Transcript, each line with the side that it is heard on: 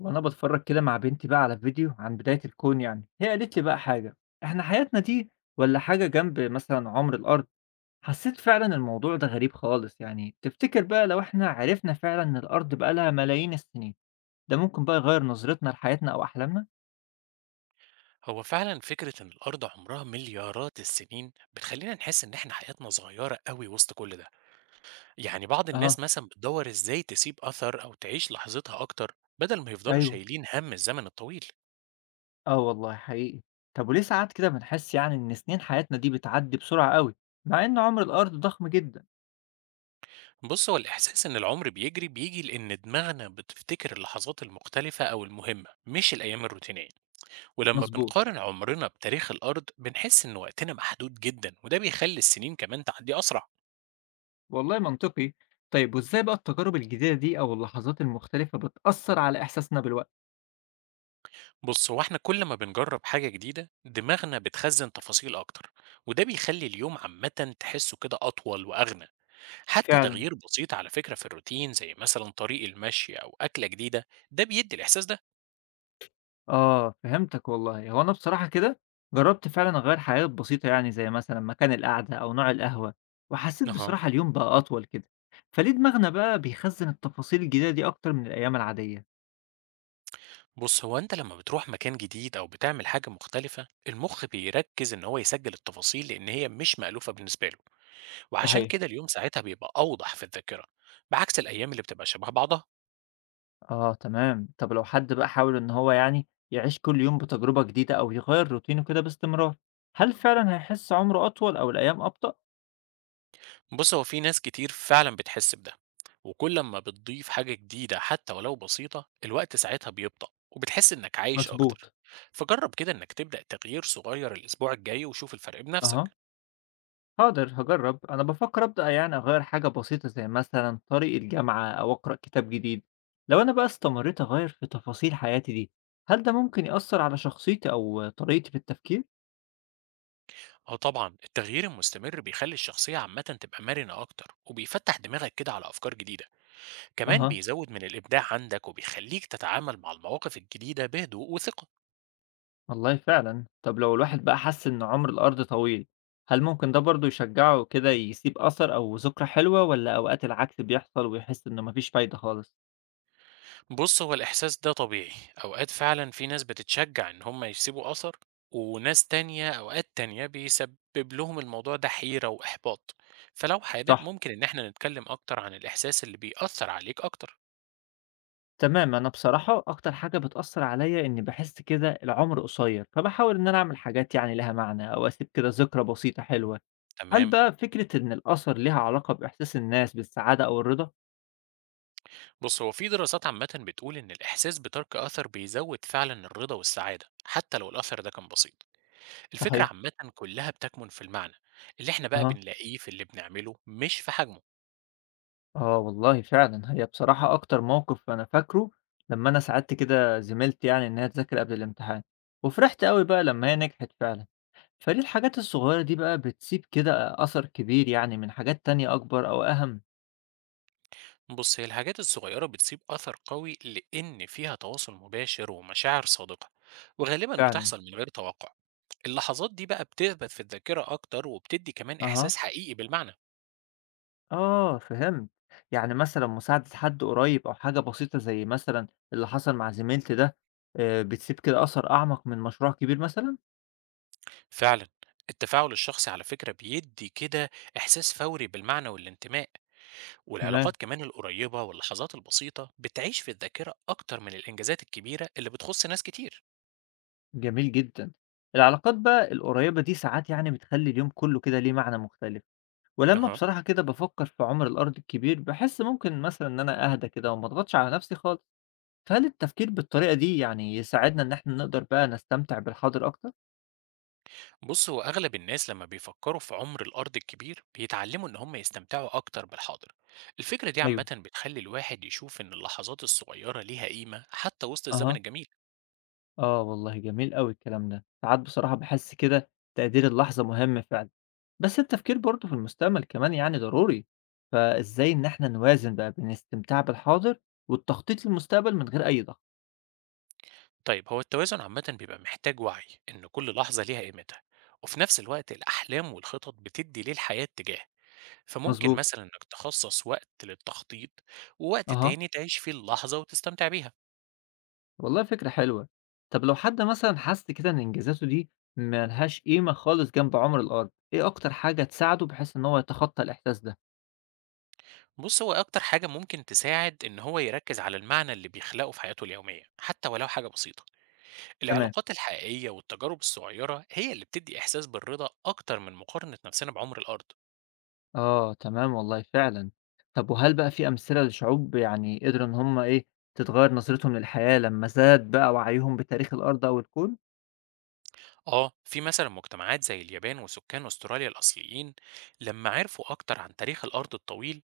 left: وانا بتفرج كده مع بنتي بقى على فيديو عن بداية الكون، يعني هي قالت لي بقى حاجة: احنا حياتنا دي ولا حاجة جنب مثلا عمر الارض. حسيت فعلا الموضوع ده غريب خالص. يعني تفتكر بقى لو احنا عرفنا فعلا ان الارض بقى لها ملايين السنين، ده ممكن بقى يغير نظرتنا لحياتنا او احلامنا؟
right: هو فعلا فكرة إن الأرض عمرها مليارات السنين بتخلينا نحس إن إحنا حياتنا صغيرة قوي وسط كل ده، يعني بعض الناس
left: اه،
right: مثلا بتدور إزاي تسيب أثر أو تعيش لحظتها أكتر بدل ما يفضلوا
left: ايوه،
right: شايلين هم الزمن الطويل.
left: اه والله حقيقي. طب وليه ساعات كده بنحس يعني ان سنين حياتنا دي بتعدي بسرعة قوي مع ان عمر الارض ضخم جدا؟
right: بص هو الإحساس إن العمر بيجري بيجي لأن دماغنا بتفتكر اللحظات المختلفة أو المهمة مش الأيام الروتينية، ولما
left: مظبوط،
right: بنقارن عمرنا بتاريخ الأرض بنحس إن وقتنا محدود جدا وده بيخلي السنين كمان تعدي أسرع.
left: والله منطقي. طيب وإزاي بقى التجارب الجديدة دي أو اللحظات المختلفة بتأثّر على إحساسنا بالوقت؟
right: بص هو احنا كل ما بنجرب حاجة جديدة دماغنا بتخزن تفاصيل أكتر وده بيخلي اليوم عامة تحسه كده أطول وأغنى، حتى
left: فعلا.
right: تغيير بسيط على فكرة في الروتين زي مثلا طريق المشي أو أكلة جديدة ده بيدي الإحساس ده.
left: آه، فهمتك والله. هو أنا بصراحة كده جرّبت فعلًا أغيّر حاجات بسيطة، يعني زي مثلًا مكان القعدة أو نوع القهوة، وحسّيت
right: أها.
left: بصراحة اليوم بقى أطول كده. فليه دماغنا بقى بيخزّن التفاصيل الجديدة دي أكتر من الأيام العادية؟
right: بص هو أنت لما بتروح مكان جديد أو بتعمل حاجة مختلفة المخ بيركز إن هو يسجل التفاصيل لأن هي مش مألوفة بالنسبة له، وعشان
left: صحيح.
right: كده اليوم ساعتها بيبقى أوضح في الذاكرة بعكس الأيام اللي بتبقى شبه بعضها.
left: آه تمام. طب لو حد بقى حاول إن هو يعني يعيش كل يوم بتجربة جديدة أو يغيّر روتينه كده باستمرار، هل فعلًا هيحس عمره أطول أو الأيام أبطأ؟
right: بص هو في ناس كتير فعلا بتحس بده، وكل ما بتضيف حاجة جديدة حتى ولو بسيطة الوقت ساعتها بيبطأ وبتحس إنك عايش أكتر.
left: مظبوط.
right: فجرب كده إنك تبدأ تغيير صغير الأسبوع الجاي وشوف الفرق بنفسك.
left: أها، هاقدر هاجرّب، أنا بافكّر أبدأ يعني أغيّر حاجة بسيطة زي مثلًا طريق الجامعة أو أقرأ كتاب جديد. لو أنا بقى استمريت أغيّر في تفاصيل حياتي دي، هل ده ممكن يأثّر على شخصيتي أو طريقتي في التفكير؟
right: أه طبعا التغيير المستمر بيخلي الشخصية عامة تبقى مرنة أكتر وبيفتح دماغك كده على أفكار جديدة، كمان
left: أها،
right: بيزود من الإبداع عندك وبيخليك تتعامل مع المواقف الجديدة بهدوء وثقة.
left: والله فعلًا. طَب لو الواحد بقى حَس إن عُمر الأرض طويل، هل ممكن ده برضه يشجّعه كده يسيب أثر أو ذكرى حلوة، والّا أوقات العكس بيحصل ويحس إنه ما فيش فايدة خالص؟
right: بُص، هو الإحساس ده طبيعي، أوقات فعلًا في ناس بتتشجّع إن هم يسيبوا أثر، وناس تانية أوقات تانية بيسبب لهم الموضوع ده حيرة وإحباط، فلو حابب
left: صح.
right: ممكن إن إحنا نتكلم أكتر عن الإحساس اللي بيأثّر عليك أكتر.
left: تمام، أنا بصراحة أكتر حاجة بتأثّر عليَّ إني باحس كده العمر قصيّر، فباحاول إن أنا أعمل حاجات يعني ليها معنى أو أسيب كده ذكرى بسيطة حلوة. هل
right: تمام.
left: بقى فكرة إن الأثر ليها علاقة بإحساس الناس بالسعادة أو الرضا؟
right: بُص هو في دراسات عامةً بتقول إن الإحساس بترك أثر بيزوّد فعلًا الرضا والسعادة، حتى لو الأثر ده كان بسيط، الفكرة
left: صحيح.
right: عامةً كلها بتكمن في المعنى، اللي إحنا بقى
left: أها.
right: بنلاقيه في اللي بنعمله مش في حجمه.
left: آه والله فعلًا، هي بصراحة أكتر موقف أنا فاكره لمّا أنا ساعدت كده زميلتي، يعني إنها تذاكر قبل الامتحان، وفرحت أوي بقى لمّا هي نجحت فعلًا. فليه الحاجات الصغيّرة دي بقى بتسيب كده أثر كبير يعني من حاجات تانية أكبر أو أهم؟
right: بص هي الحاجات الصغيرة بتسيب أثر قوي لأن فيها تواصل مباشر ومشاعر صادقة وغالبا
left: فعلًا.
right: بتحصل من غير توقع. اللحظات دي بقى بتثبت في الذاكرة أكتر وبتدي كمان
left: أها.
right: إحساس حقيقي بالمعنى.
left: آه فهمت. يعني مثلًا مساعدة حد قريب أو حاجة بسيطة زي مثلًا اللي حصل مع زميلتي ده، بتسيب كده أثر أعمق من مشروع كبير مثلًا؟
right: فعلا، التفاعل الشخصي على فكرة بيدي كده إحساس فوري بالمعنى والانتماء،
left: تمام،
right: والعلاقات كمان القريبة واللحظات البسيطة بتعيش في الذاكرة أكتر من الإنجازات الكبيرة اللي بتخص ناس كتير.
left: جميل جدًا. العلاقات بقى القريبة دي ساعات يعني بتخلّي اليوم كلّه كده ليه معنى مختلف، ولمّا
right: أها.
left: بصراحة كده بافكّر في عُمر الأرض الكبير باحس ممكن مثلًا إن أنا أهدى كده وما أضغطش على نفسي خالص. فهل التفكير بالطريقة دي يعني يساعدنا إن إحنا نقدر بقى نستمتع بالحاضر أكتر؟
right: بص هو أغلب الناس لما بيفكروا في عمر الأرض الكبير بيتعلموا إن هم يستمتعوا أكتر بالحاضر، الفكرة دي
left: أيوه.
right: عامة بتخلي الواحد يشوف إن اللحظات الصغيرة ليها قيمة حتى وسط الزمن
left: أها.
right: الجميل.
left: آه والله جميل أوي الكلام ده. ساعات بصراحة باحس كده تقدير اللحظة مهم فعلًا، بس التفكير برضه في المستقبل كمان يعني ضروري، فإزاي إن إحنا نوازن بقى بين الاستمتاع بالحاضر والتخطيط للمستقبل من غير أي ضغط؟
right: طيب هو التوازن عامة بيبقى محتاج وعي إن كل لحظة ليها قيمتها، وفي نفس الوقت الأحلام والخطط بتدي للحياة اتجاه، فممكن
left: مظبوط.
right: مثلا إنك تخصص وقت للتخطيط ووقت
left: أها،
right: تاني تعيش فيه اللحظة وتستمتع بيها.
left: والله فكرة حلوة. طب لو حد مثلًا حس كده إن إنجازاته دي ما لهاش قيمة خالص جنب عمر الأرض، إيه أكتر حاجة تساعده بحيث إن هو يتخطى الإحساس ده؟
right: بص هو أكتر حاجة ممكن تساعد إن هو يركز على المعنى اللي بيخلقه في حياته اليومية حتى ولو حاجة بسيطة.
left: تمام.
right: العلاقات الحقيقية والتجارب الصغيرة هي اللي بتدي إحساس بالرضا أكتر من مقارنة نفسنا بعمر الأرض.
left: آه، تمام والله فعلًا. طب وهل بقى في أمثلة لشعوب يعني قدروا إن هم إيه، تتغيّر نظرتهم للحياة لمّا زاد بقى وعيهم بتاريخ الأرض أو الكون؟
right: آه، في مثلا مجتمعات زي اليابان وسكان أستراليا الأصليين لما عرفوا أكتر عن تاريخ الأرض الطويل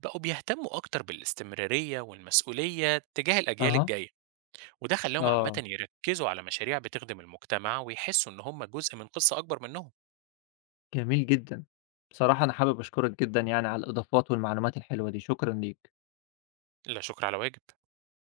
right: بقوا بيهتموا أكتر بالاستمرارية والمسؤولية تجاه الأجيال
left: أها.
right: الجاية، وده خلاهم عامة
left: آه،
right: يركزوا على مشاريع بتخدم المجتمع ويحسوا إن هم جزء من قصة أكبر منهم.
left: جميل جدًا. بصراحة أنا حابب أشكرك جدًا يعني على الإضافات والمعلومات الحلوة دي، شكرًا ليك.
right: لا شكر على واجب.